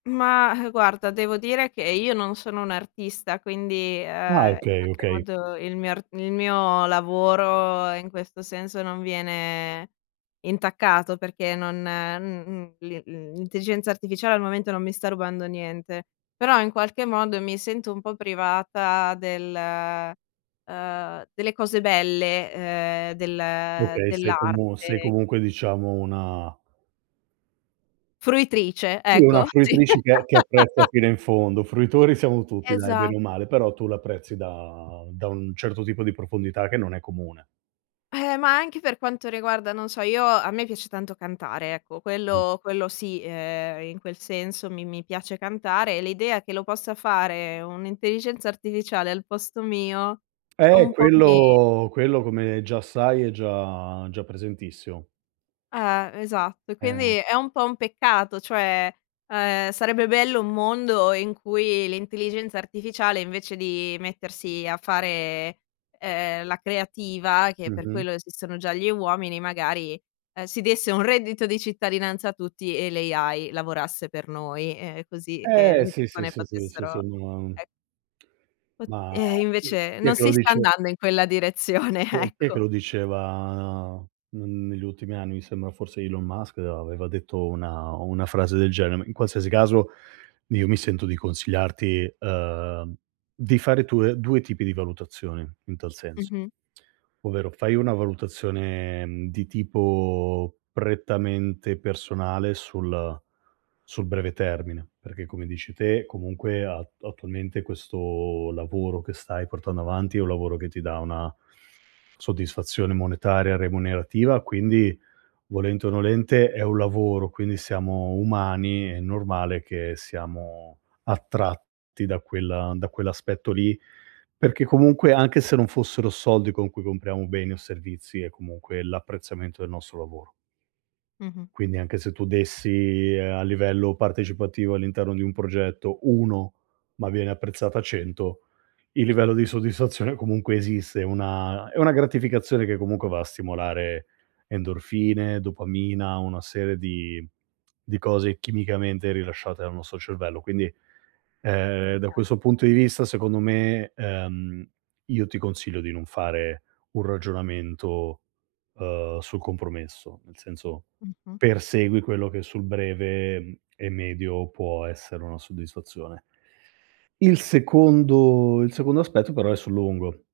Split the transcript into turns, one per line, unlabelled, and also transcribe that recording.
Mah, ehm, guarda devo dire che io non sono un'artista, quindi,
Ah,
ehm, in
okay,
qualche
okay.
modo il mio ar il mio lavoro, in questo senso, non viene intaccato perché non m m l l'intelligenza artificiale al momento non mi sta rubando niente, però in qualche modo mi sento un po' privata del uhm, delle cose belle ,ehm, del
Okay, sei como sei
dell'arte.
comunque diciamo una
Fruitrice,
una
ecco. Sì.
fruitrice che che apprezza fino in fondo. Fruitori siamo tutti, dai,
Esa
bene o male, però tu l'apprezzi da da un certo tipo di profondità che non è comune.
Eh, ma anche per quanto riguarda, non so, io a me piace tanto cantare, ecco, quello quello sì. Ehm, in quel senso mi mi piace cantare, e l'idea che lo possa fare un'intelligenza artificiale al posto mio,
Eh,
un po' mi
quello quello come già sai è già già presentissimo.
Eh, esatto. E
Eh.
quindi è un po' un peccato, cioè, ehm, sarebbe bello un mondo in cui l'intelligenza artificiale invece di mettersi a fare, ehm, la creativa, che per
Mh-mh.
quello esistono già gli uomini, magari, uhm, si desse un reddito di cittadinanza a tutti e l' AI lavorasse per noi, ehm, così che
Eh,
le
sì, sì,
persone
sì, sì, sì,
potessero,
sono una
e Pu
Ma
ehm,
chi
invece
chi è
non
che lo
si sta
dice?
andando in quella direzione,
Chi è chi è che
ecco.
lo diceva n negli ultimi anni? Mi sembra forse Elon Musk aveva detto una o una frase del genere. In qualsiasi caso io mi sento di consigliarti, ehm, di fare tue 2 tipi di valutazione in tal senso,
Mh-mh.
ovvero fai una valutazione, mhmm, di tipo prettamente personale sul sul breve termine, perché come dici te comunque a attualmente questo lavoro che stai portando avanti, è un lavoro che ti dà una soddisfazione monetaria remunerativa, quindi volente o nolente è un lavoro, quindi siamo umani, è normale che siamo attratti da quella da quell'aspetto lì. Perché comunque, anche se non fossero soldi con cui compriamo beni o servizi è comunque l'apprezzamento del nostro lavoro.
Mh-mh.
Quindi anche se tu dessi, ehm, a livello partecipativo all'interno di un progetto 1, ma viene apprezzata 100, il livello di soddisfazione comunque esiste. È una è una gratificazione che comunque va a stimolare endorfine, dopamina, una serie di di cose chimicamente rilasciate dal nostro cervello. Quindi, ehm, da
Okay.
questo punto di vista secondo me, ehm, io ti consiglio di non fare un ragionamento, uhm, sul compromesso, nel senso
Mh-mh.
persegui quello che sul breve, uhm, e medio può essere una soddisfazione. Il secondo il secondo aspetto però è sul lungo.